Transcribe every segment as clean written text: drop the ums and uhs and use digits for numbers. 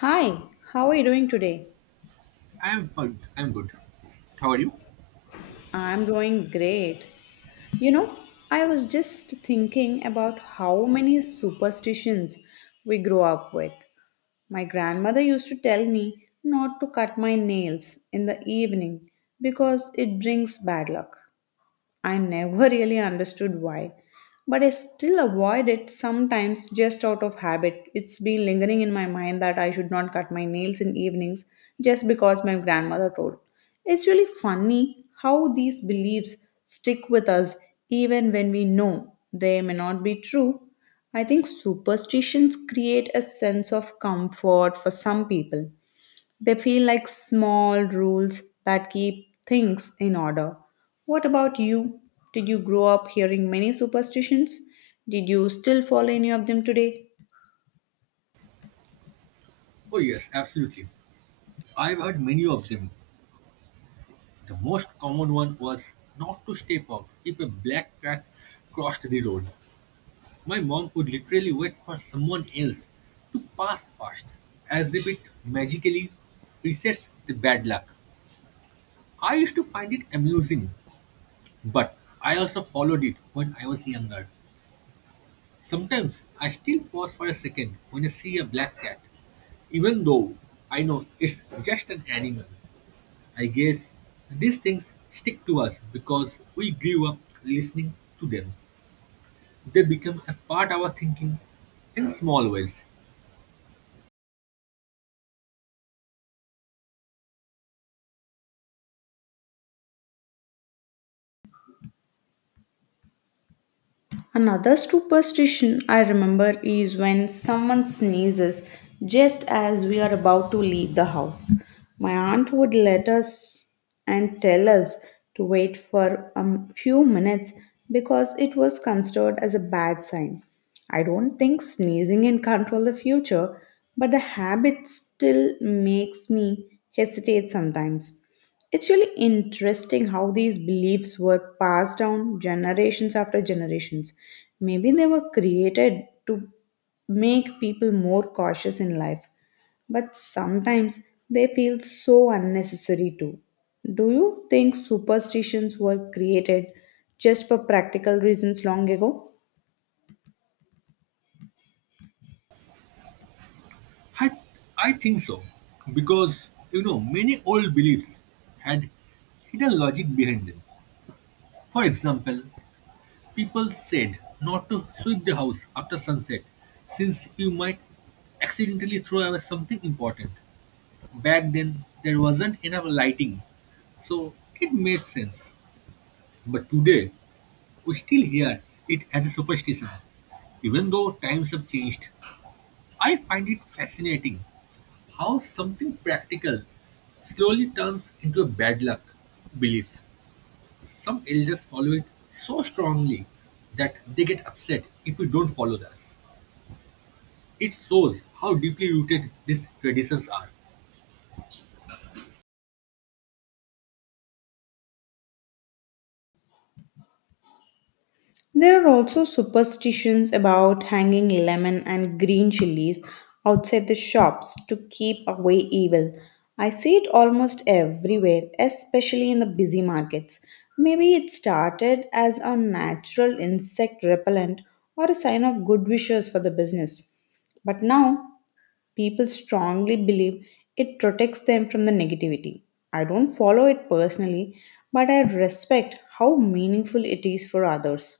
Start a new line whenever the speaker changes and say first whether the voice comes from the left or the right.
left: Hi, how are you doing today?
right: I am fine. I'm good. How are you?
left: I'm doing great. You know, I was just thinking about how many superstitions we grew up with. My grandmother used to tell me not to cut my nails in the evening because it brings bad luck. I never really understood why, but I still avoid it sometimes just out of habit. It's been lingering in my mind that I should not cut my nails in evenings just because my grandmother told. It's really funny how these beliefs stick with us even when we know they may not be true. I think superstitions create a sense of comfort for some people, they feel like small rules that keep things in order. What about you? Did you grow up hearing many superstitions? Did you still follow any of them today?
right: Oh yes, absolutely. I've heard many of them. The most common one was not to step out if a black cat crossed the road. My mom would literally wait for someone else to pass past, as if it magically resets the bad luck. I used to find it amusing, but I also followed it when I was younger. Sometimes I still pause for a second when I see a black cat. Even though I know it's just an animal, I guess these things stick to us because we grew up listening to them. They become a part of our thinking in small ways.
left: Another superstition I remember is when someone sneezes just as we are about to leave the house. My aunt would let us and tell us to wait for few minutes because it was considered as a bad sign. I don't think sneezing can control the future, but the habit still makes me hesitate sometimes. It's really interesting how these beliefs were passed down generations after generations. Maybe they were created to make people more cautious in life, but sometimes they feel so unnecessary too. Do you think superstitions were created just for practical reasons long ago?
right: I, I think so because you know many old beliefs had hidden logic behind them. For example, people said not to sweep the house after sunset since you might accidentally throw away something important. Back then, there wasn't enough lighting, so it made sense. But today, we still hear it as a superstition, even though times have changed. I find it fascinating how something practical slowly turns into a bad luck belief. Some elders follow it so strongly that they get upset if we don't follow this. It shows how deeply rooted these traditions are.
left: There are also superstitions about hanging lemon and green chilies outside the shops to keep away evil. I see it almost everywhere, especially in the busy markets. Maybe it started as a natural insect repellent or a sign of good wishes for the business. But now people strongly believe it protects them from the negativity. I don't follow it personally, but I respect how meaningful it is for others.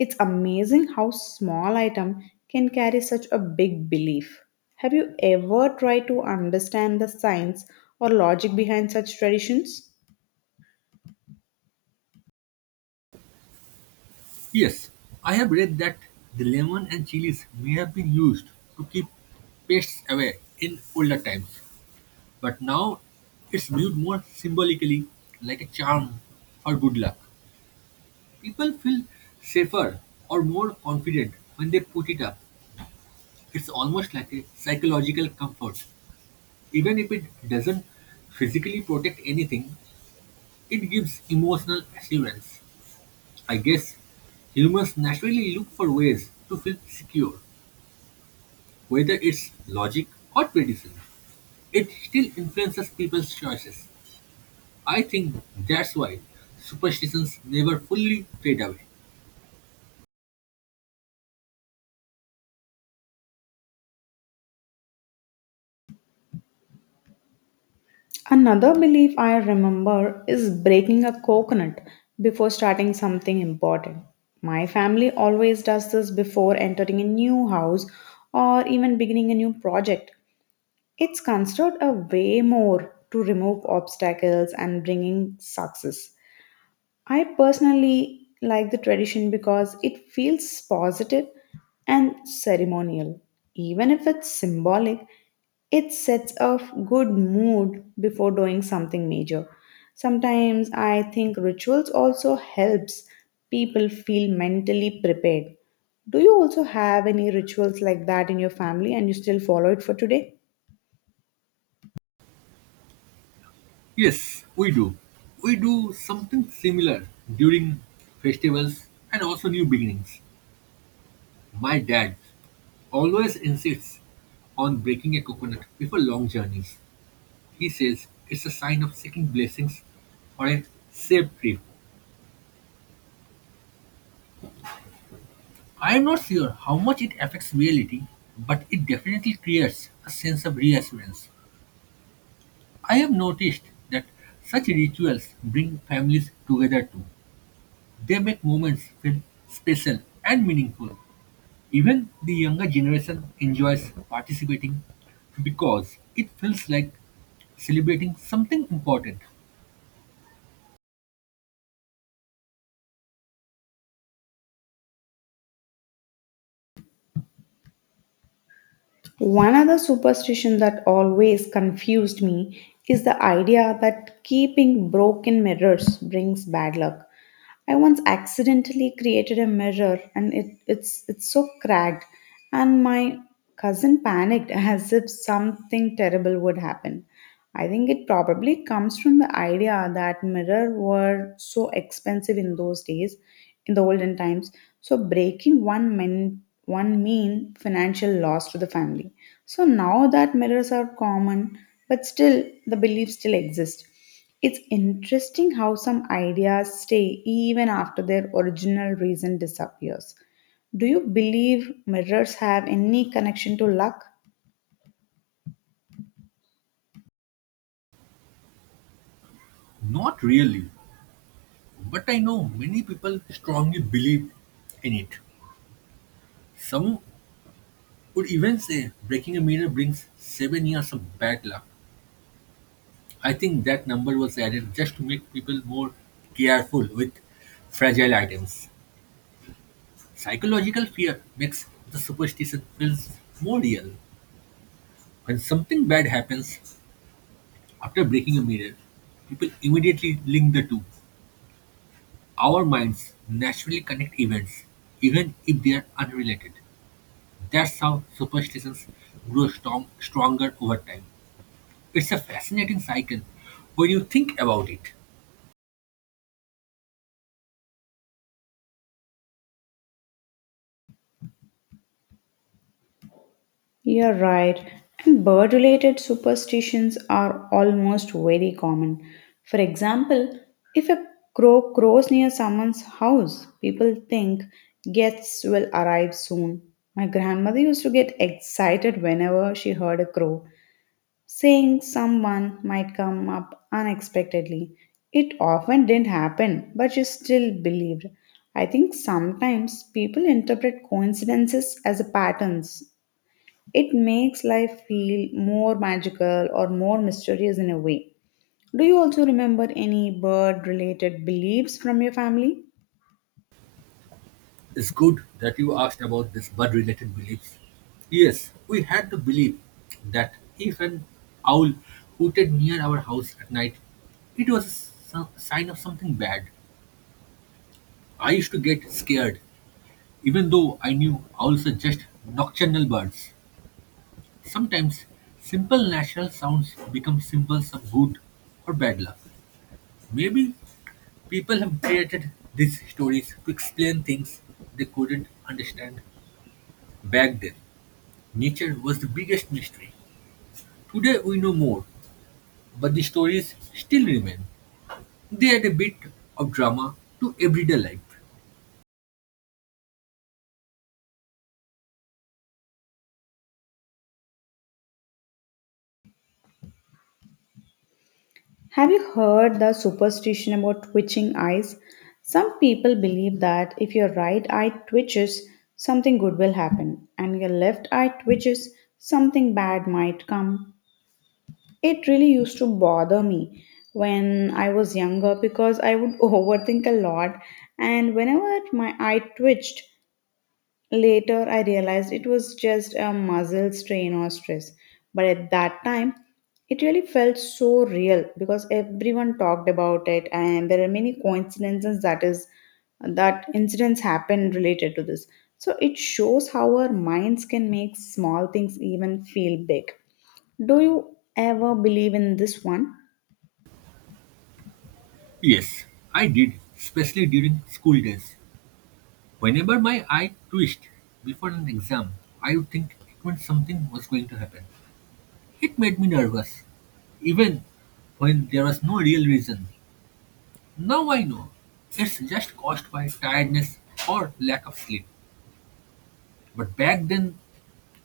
left: It's amazing how small item can carry such a big belief. Have you ever tried to understand the science or logic behind such traditions?
right: Yes, I have read that the lemon and chilies may have been used to keep pests away in older times, but now it's viewed more symbolically like a charm or good luck. People feel safer or more confident when they put it up. It's almost like a psychological comfort. Even if it doesn't physically protect anything, it gives emotional assurance. I guess humans naturally look for ways to feel secure. Whether it's logic or tradition, it still influences people's choices. I think that's why superstitions never fully fade away.
left: Another belief I remember is breaking a coconut before starting something important. My family always does this before entering a new house or even beginning a new project. It's considered a way more to remove obstacles and bringing success. I personally like the tradition because it feels positive and ceremonial. Even if it's symbolic, it sets off good mood before doing something major. Sometimes I think rituals also helps people feel mentally prepared. Do you also have any rituals like that in your family and you still follow it for today?
right: Yes, we do. We do something similar during festivals and also new beginnings. My dad always insists on breaking a coconut before long journeys. He says it's a sign of seeking blessings or a safe trip. I am not sure how much it affects reality, but it definitely creates a sense of reassurance. I have noticed that such rituals bring families together too. They make moments feel special and meaningful. Even the younger generation enjoys participating because it feels like celebrating something important.
left: One other superstition that always confused me is the idea that keeping broken mirrors brings bad luck. I once accidentally created a mirror and it's so cracked and my cousin panicked as if something terrible would happen. I think it probably comes from the idea that mirrors were so expensive in those days, in the olden times. So breaking one meant one mean financial loss to the family. So now that mirrors are common, but still the beliefs still exist. It's interesting how some ideas stay even after their original reason disappears. Do you believe mirrors have any connection to luck?
right: Not really, but I know many people strongly believe in it. Some would even say breaking a mirror brings 7 years of bad luck. I think that number was added just to make people more careful with fragile items. Psychological fear makes the superstition feels more real. When something bad happens after breaking a mirror, people immediately link the two. Our minds naturally connect events, even if they are unrelated. That's how superstitions grow stronger over time. It's a fascinating cycle when you think about it.
left: You're right. And bird related superstitions are almost very common. For example, if a crow crows near someone's house, people think guests will arrive soon. My grandmother used to get excited whenever she heard a crow, saying someone might come up unexpectedly. It often didn't happen, but she still believed. I think sometimes people interpret coincidences as patterns, it makes life feel more magical or more mysterious in a way. Do you also remember any bird related beliefs from your family?
right: It's good that you asked about this bird related beliefs. Yes, we had the belief that if an owl hooted near our house at night, it was a sign of something bad. I used to get scared, even though I knew owls are just nocturnal birds. Sometimes simple natural sounds become symbols of good or bad luck. Maybe people have created these stories to explain things they couldn't understand back then. Nature was the biggest mystery. Today we know more, but the stories still remain. They add a bit of drama to everyday life.
left: Have you heard the superstition about twitching eyes? Some people believe that if your right eye twitches, something good will happen, and your left eye twitches, something bad might come. It really used to bother me when I was younger because I would overthink a lot, and whenever my eye twitched, later, I realized it was just a muscle strain or stress. But at that time, it really felt so real because everyone talked about it, and there are many coincidences that incidents happen related to this. So it shows how our minds can make small things even feel big. Do you ever believe in this one?
right: Yes, I did, especially during school days. Whenever my eye twitched before an exam, I would think it meant something was going to happen. It made me nervous even when there was no real reason. Now I know it's just caused by tiredness or lack of sleep. But back then,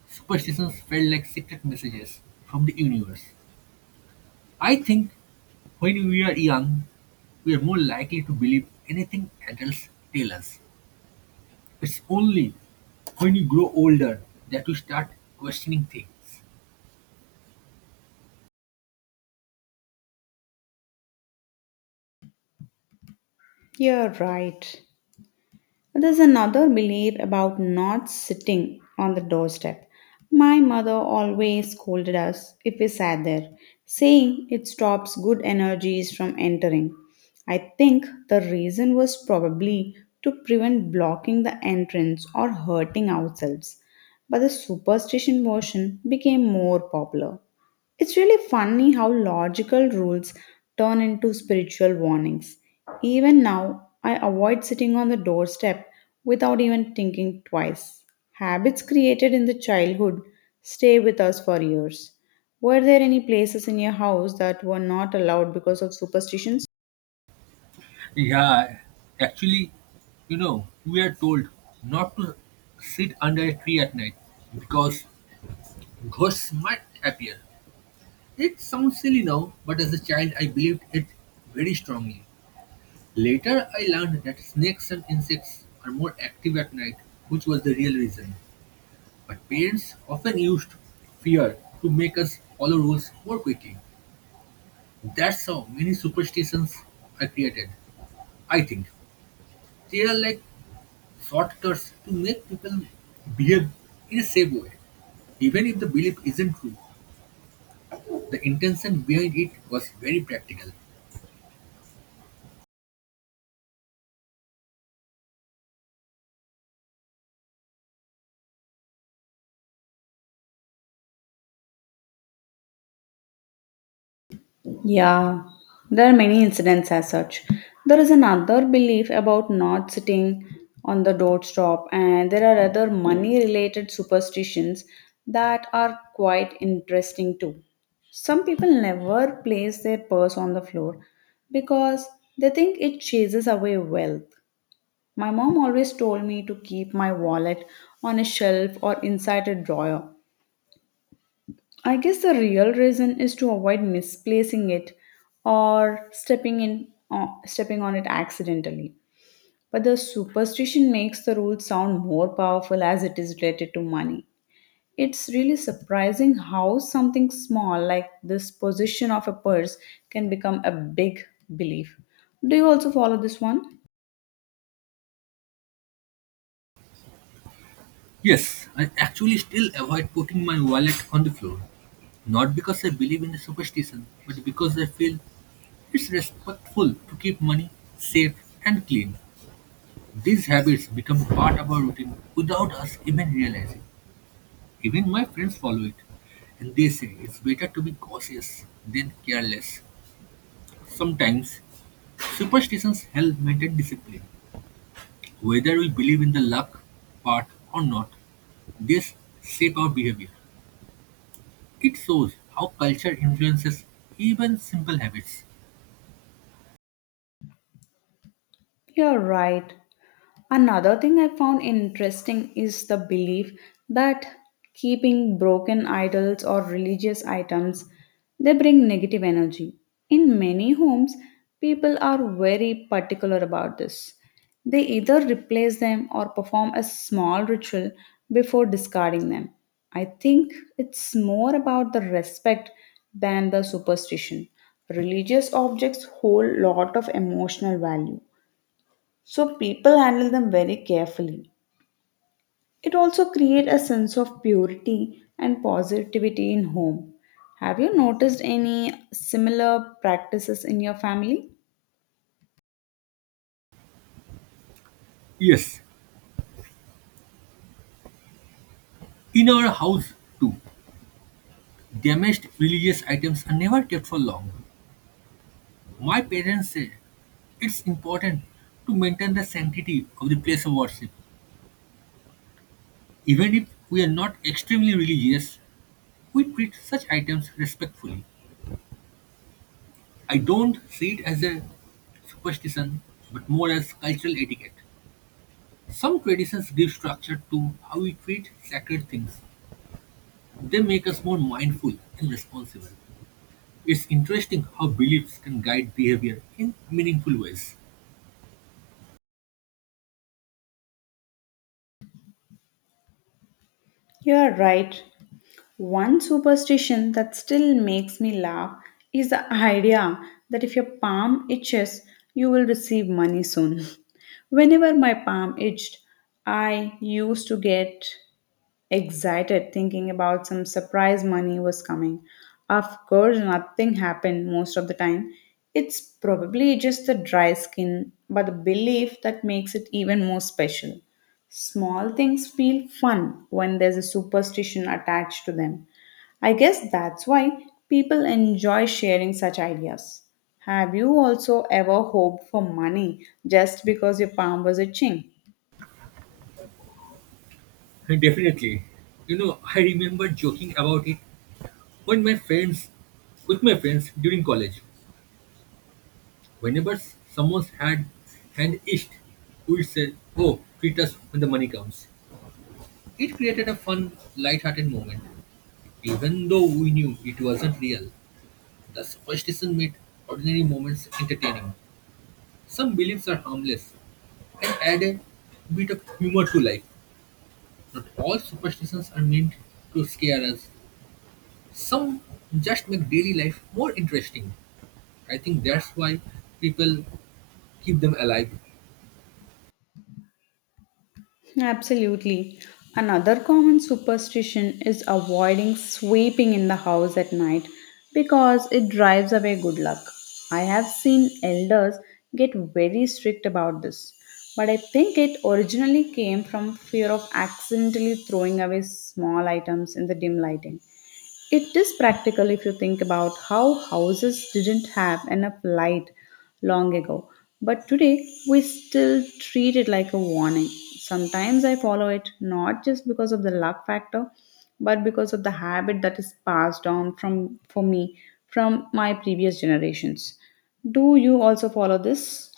right: superstitions felt like secret messages from the universe. I think when we are young, we are more likely to believe anything adults tell us. It's only when you grow older that you start questioning things.
left: You're right. There's another belief about not sitting on the doorstep. My mother always scolded us if we sat there, saying it stops good energies from entering. I think the reason was probably to prevent blocking the entrance or hurting ourselves, but the superstition version became more popular. It's really funny how logical rules turn into spiritual warnings. Even now, I avoid sitting on the doorstep without even thinking twice. Habits created in the childhood stay with us for years. Were there any places in your house that were not allowed because of superstitions?
right: Yeah, actually, you know, we are told not to sit under a tree at night because ghosts might appear. It sounds silly now, but as a child I believed it very strongly. Later I learned that snakes and insects are more active at night, which was the real reason. But parents often used fear to make us follow rules more quickly. That's how many superstitions are created, I think. They are like shortcuts to make people behave in a safe way. Even if the belief isn't true, the intention behind it was very practical.
left: Yeah, there are many incidents as such. There is another belief about not sitting on the doorstop, and there are other money related superstitions that are quite interesting too. Some people never place their purse on the floor because they think it chases away wealth. My mom always told me to keep my wallet on a shelf or inside a drawer. I guess the real reason is to avoid misplacing it or stepping on it accidentally. But the superstition makes the rule sound more powerful as it is related to money. It's really surprising how something small like this position of a purse can become a big belief. Do you also follow this one?
right: Yes, I actually still avoid putting my wallet on the floor. Not because I believe in the superstition, but because I feel it's respectful to keep money safe and clean. These habits become part of our routine without us even realizing. Even my friends follow it, and they say it's better to be cautious than careless. Sometimes, superstitions help maintain discipline, whether we believe in the luck part or not. This shape our behavior. It shows how culture influences even simple habits.
left: You're right. Another thing I found interesting is the belief that keeping broken idols or religious items they bring negative energy. In many homes, people are very particular about this. They either replace them or perform a small ritual before discarding them. I think it's more about the respect than the superstition. Religious objects hold lot of emotional value, so people handle them very carefully. It also creates a sense of purity and positivity in home. Have you noticed any similar practices in your family?
right: Yes, in our house too, damaged religious items are never kept for long. My parents say it's important to maintain the sanctity of the place of worship. Even if we are not extremely religious, we treat such items respectfully. I don't see it as a superstition, but more as cultural etiquette. Some traditions give structure to how we treat sacred things. They make us more mindful and responsible. It's interesting how beliefs can guide behavior in meaningful ways.
left: You are right. One superstition that still makes me laugh is the idea that if your palm itches, you will receive money soon. Whenever my palm itched, I used to get excited thinking about some surprise money was coming. Of course, nothing happened most of the time. It's probably just the dry skin, but the belief that makes it even more special. Small things feel fun when there's a superstition attached to them. I guess that's why people enjoy sharing such ideas. Have you also ever hoped for money just because your palm was itching?
right: Definitely. You know, I remember joking about it when my friends, with my friends during college. Whenever someone had hand itched, we'd say, "Oh, treat us when the money comes." It created a fun, light-hearted moment, even though we knew it wasn't real. The superstition made ordinary moments entertaining. Some beliefs are harmless, and add a bit of humor to life. Not all superstitions are meant to scare us. Some just make daily life more interesting. I think that's why people keep them alive.
left: Absolutely. Another common superstition is avoiding sweeping in the house at night because it drives away good luck. I have seen elders get very strict about this, but I think it originally came from fear of accidentally throwing away small items in the dim lighting. It is practical if you think about how houses didn't have enough light long ago, but today we still treat it like a warning. Sometimes I follow it not just because of the luck factor, but because of the habit that is passed down from for me from my previous generations. Do you also follow this?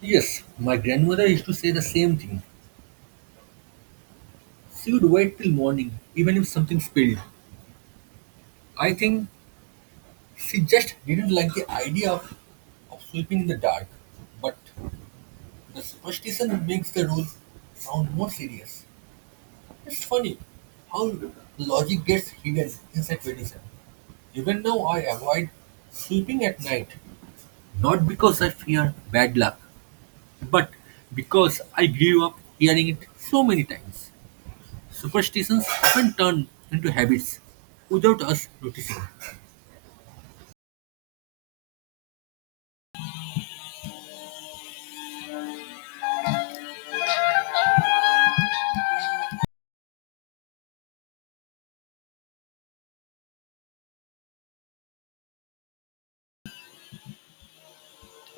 right: Yes, my grandmother used to say the same thing. She would wait till morning, even if something spilled. I think she just didn't like the idea of sleeping in the dark. But the superstition makes the rule sound more serious. It's funny how logic gets hidden inside tradition. Even now, I avoid sleeping at night, not because I fear bad luck, but because I grew up hearing it so many times. Superstitions often turn into habits without us noticing.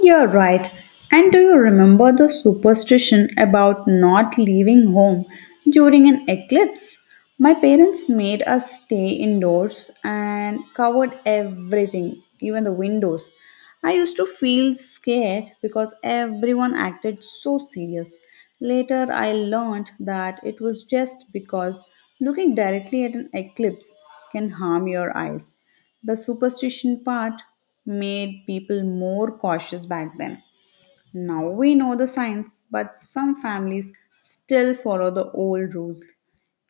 left: You're right. And do you remember the superstition about not leaving home during an eclipse? My parents made us stay indoors and covered everything, even the windows. I used to feel scared because everyone acted so serious. Later, I learned that it was just because looking directly at an eclipse can harm your eyes. The superstition part made people more cautious back then. Now we know the science, but some families still follow the old rules.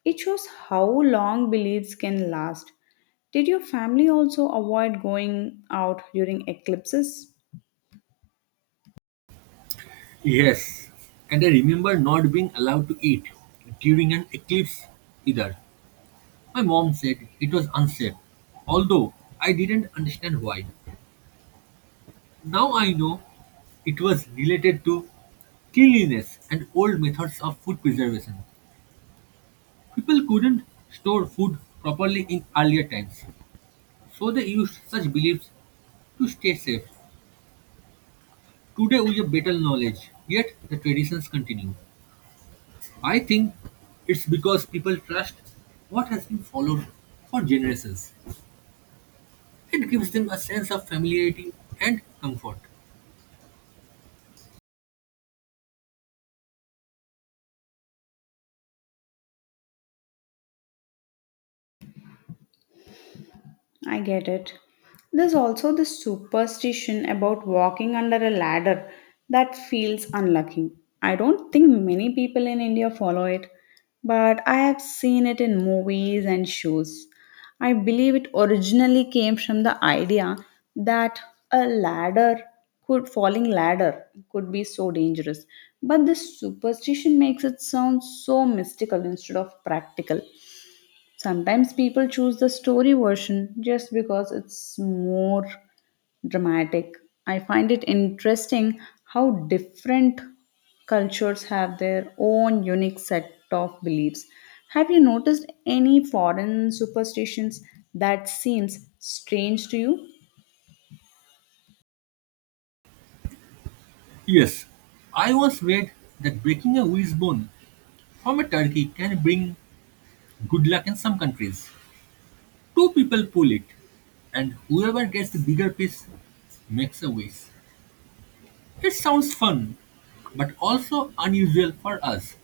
left: It shows how long beliefs can last. Did your family also avoid going out during eclipses?
right: Yes, and I remember not being allowed to eat during an eclipse either. My mom said it was unsafe, although I didn't understand why. Now I know it was related to cleanliness and old methods of food preservation. People couldn't store food properly in earlier times, so they used such beliefs to stay safe. Today we have better knowledge, yet the traditions continue. I think it's because people trust what has been followed for generations. It gives them a sense of familiarity and comfort.
left: I get it. There's also the superstition about walking under a ladder that feels unlucky. I don't think many people in India follow it, but I have seen it in movies and shows. I believe it originally came from the idea that a ladder could falling ladder could be so dangerous. But this superstition makes it sound so mystical instead of practical. Sometimes people choose the story version just because it's more dramatic. I find it interesting how different cultures have their own unique set of beliefs. Have you noticed any foreign superstitions that seems strange to you?
right: Yes, I once read that breaking a wishbone from a turkey can bring good luck in some countries. Two people pull it, and whoever gets the bigger piece makes a wish. It sounds fun, but also unusual for us.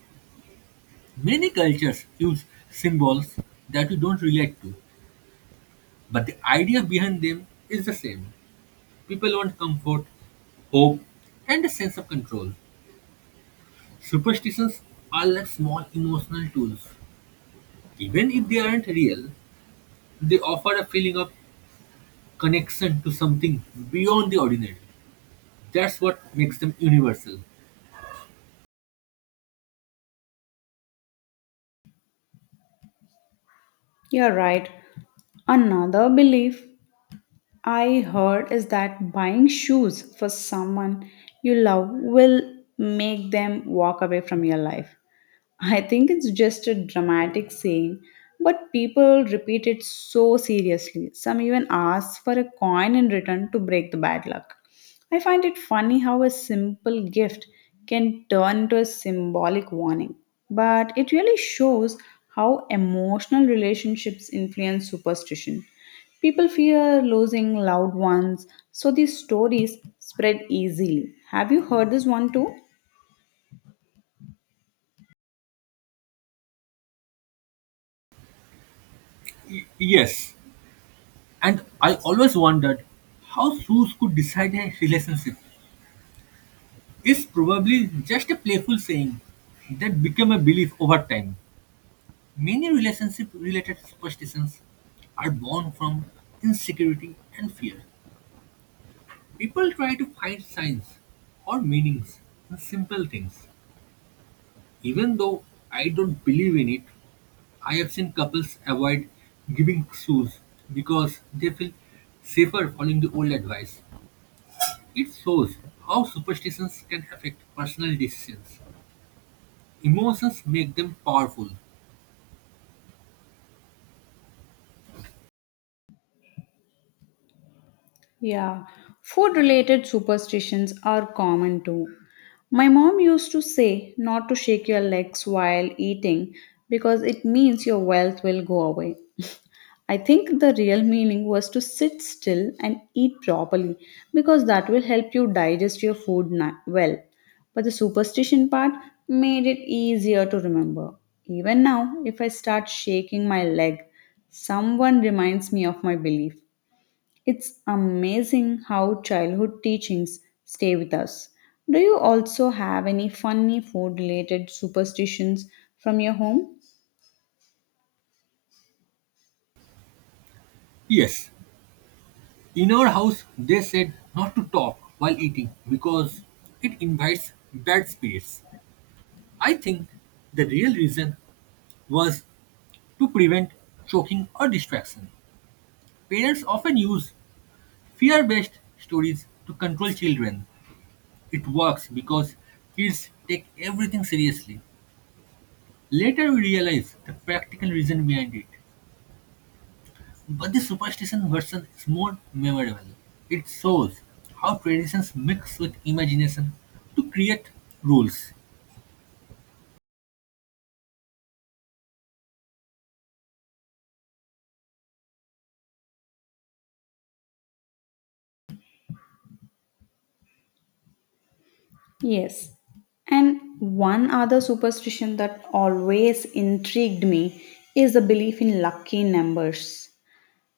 right: Many cultures use symbols that we don't relate to, but the idea behind them is the same. People want comfort, hope, and a sense of control. Superstitions are like small emotional tools. Even if they aren't real, they offer a feeling of connection to something beyond the ordinary. That's what makes them universal.
left: You're right. Another belief I heard is that buying shoes for someone you love will make them walk away from your life. I think it's just a dramatic saying, but people repeat it so seriously. Some even ask for a coin in return to break the bad luck. I find it funny how a simple gift can turn into a symbolic warning, but it really shows how emotional relationships influence superstition. People fear losing loved ones, so these stories spread easily. Have you heard this one too?
right: Yes, and I always wondered how shoes could decide a relationship. It's probably just a playful saying that became a belief over time. Many relationship related superstitions are born from insecurity and fear. People try to find signs or meanings in simple things. Even though I don't believe in it, I have seen couples avoid giving shoes because they feel safer following the old advice. It shows how superstitions can affect personal decisions. Emotions make them powerful.
left: Yeah, food related superstitions are common too. My mom used to say not to shake your legs while eating because it means your wealth will go away. I think the real meaning was to sit still and eat properly because that will help you digest your well. But the superstition part made it easier to remember. Even now, if I start shaking my leg, someone reminds me of my belief. It's amazing how childhood teachings stay with us. Do you also have any funny food related superstitions from your home?
right: Yes, in our house they said not to talk while eating because it invites bad spirits. I think the real reason was to prevent choking or distraction. Parents often use fear based stories to control children. It works because kids take everything seriously. Later we realize the practical reason behind it. But the superstition version is more memorable. It shows how traditions mix with imagination to create rules.
left: Yes. And one other superstition that always intrigued me is the belief in lucky numbers.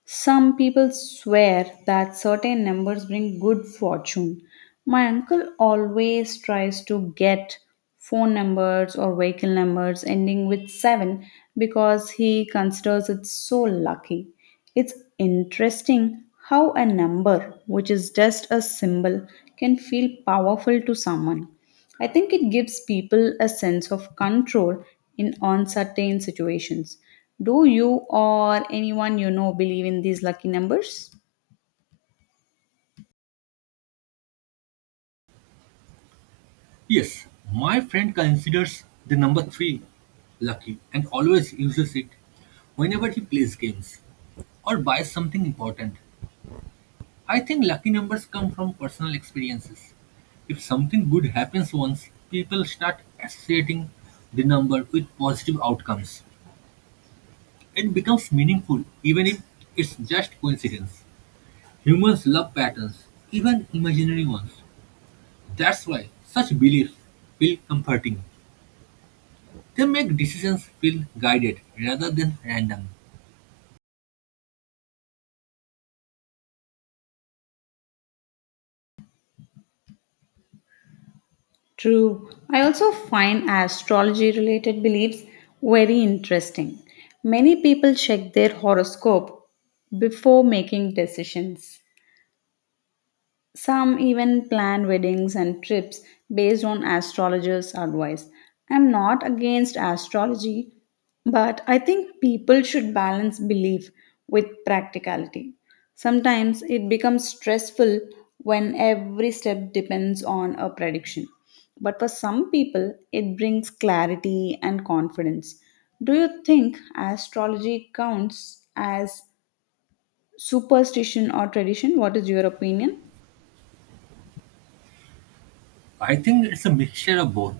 left: Some people swear that certain numbers bring good fortune. My uncle always tries to get phone numbers or vehicle numbers ending with 7 because he considers it so lucky. It's interesting how a number, which is just a symbol, can feel powerful to someone. I think it gives people a sense of control in uncertain situations. Do you or anyone you know believe in these lucky numbers?
right: Yes, my friend considers the number 3 lucky and always uses it whenever he plays games or buys something important. I think lucky numbers come from personal experiences. If something good happens once, people start associating the number with positive outcomes. It becomes meaningful even if it's just coincidence. Humans love patterns, even imaginary ones. That's why such beliefs feel comforting. They make decisions feel guided rather than random.
left: True. I also find astrology related beliefs very interesting. Many people check their horoscope before making decisions. Some even plan weddings and trips based on astrologers' advice. I'm not against astrology, but I think people should balance belief with practicality. Sometimes it becomes stressful when every step depends on a prediction. But for some people, it brings clarity and confidence. Do you think astrology counts as superstition or tradition? What is your opinion?
right: I think it's a mixture of both.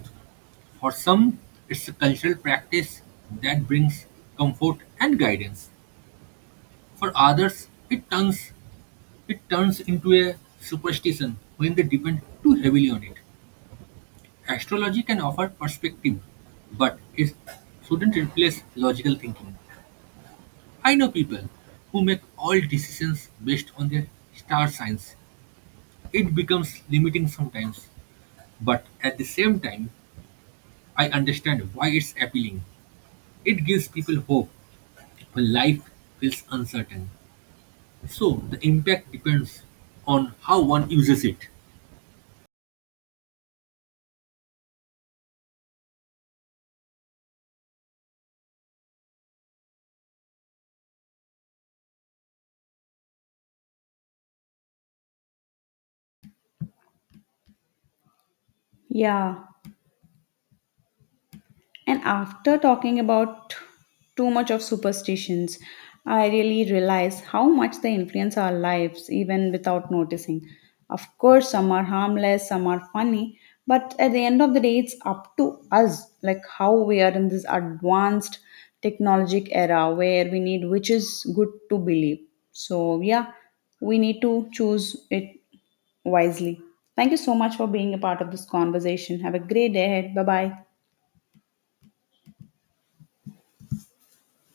right: For some, it's a cultural practice that brings comfort and guidance. For others, it turns into a superstition when they depend too heavily on it. Astrology can offer perspective, but it shouldn't replace logical thinking. I know people who make all decisions based on their star signs. It becomes limiting sometimes, but at the same time, I understand why it's appealing. It gives people hope when life feels uncertain. So the impact depends on how one uses it.
left: Yeah, and after talking about too much of superstitions, I really realize how much they influence our lives even without noticing. Of course, some are harmless, some are funny, but at the end of the day, it's up to us, like how we are in this advanced technologic era where we need which is good to believe. So, yeah, we need to choose it wisely. Thank you so much for being a part of this conversation. Have a great day ahead. Bye bye.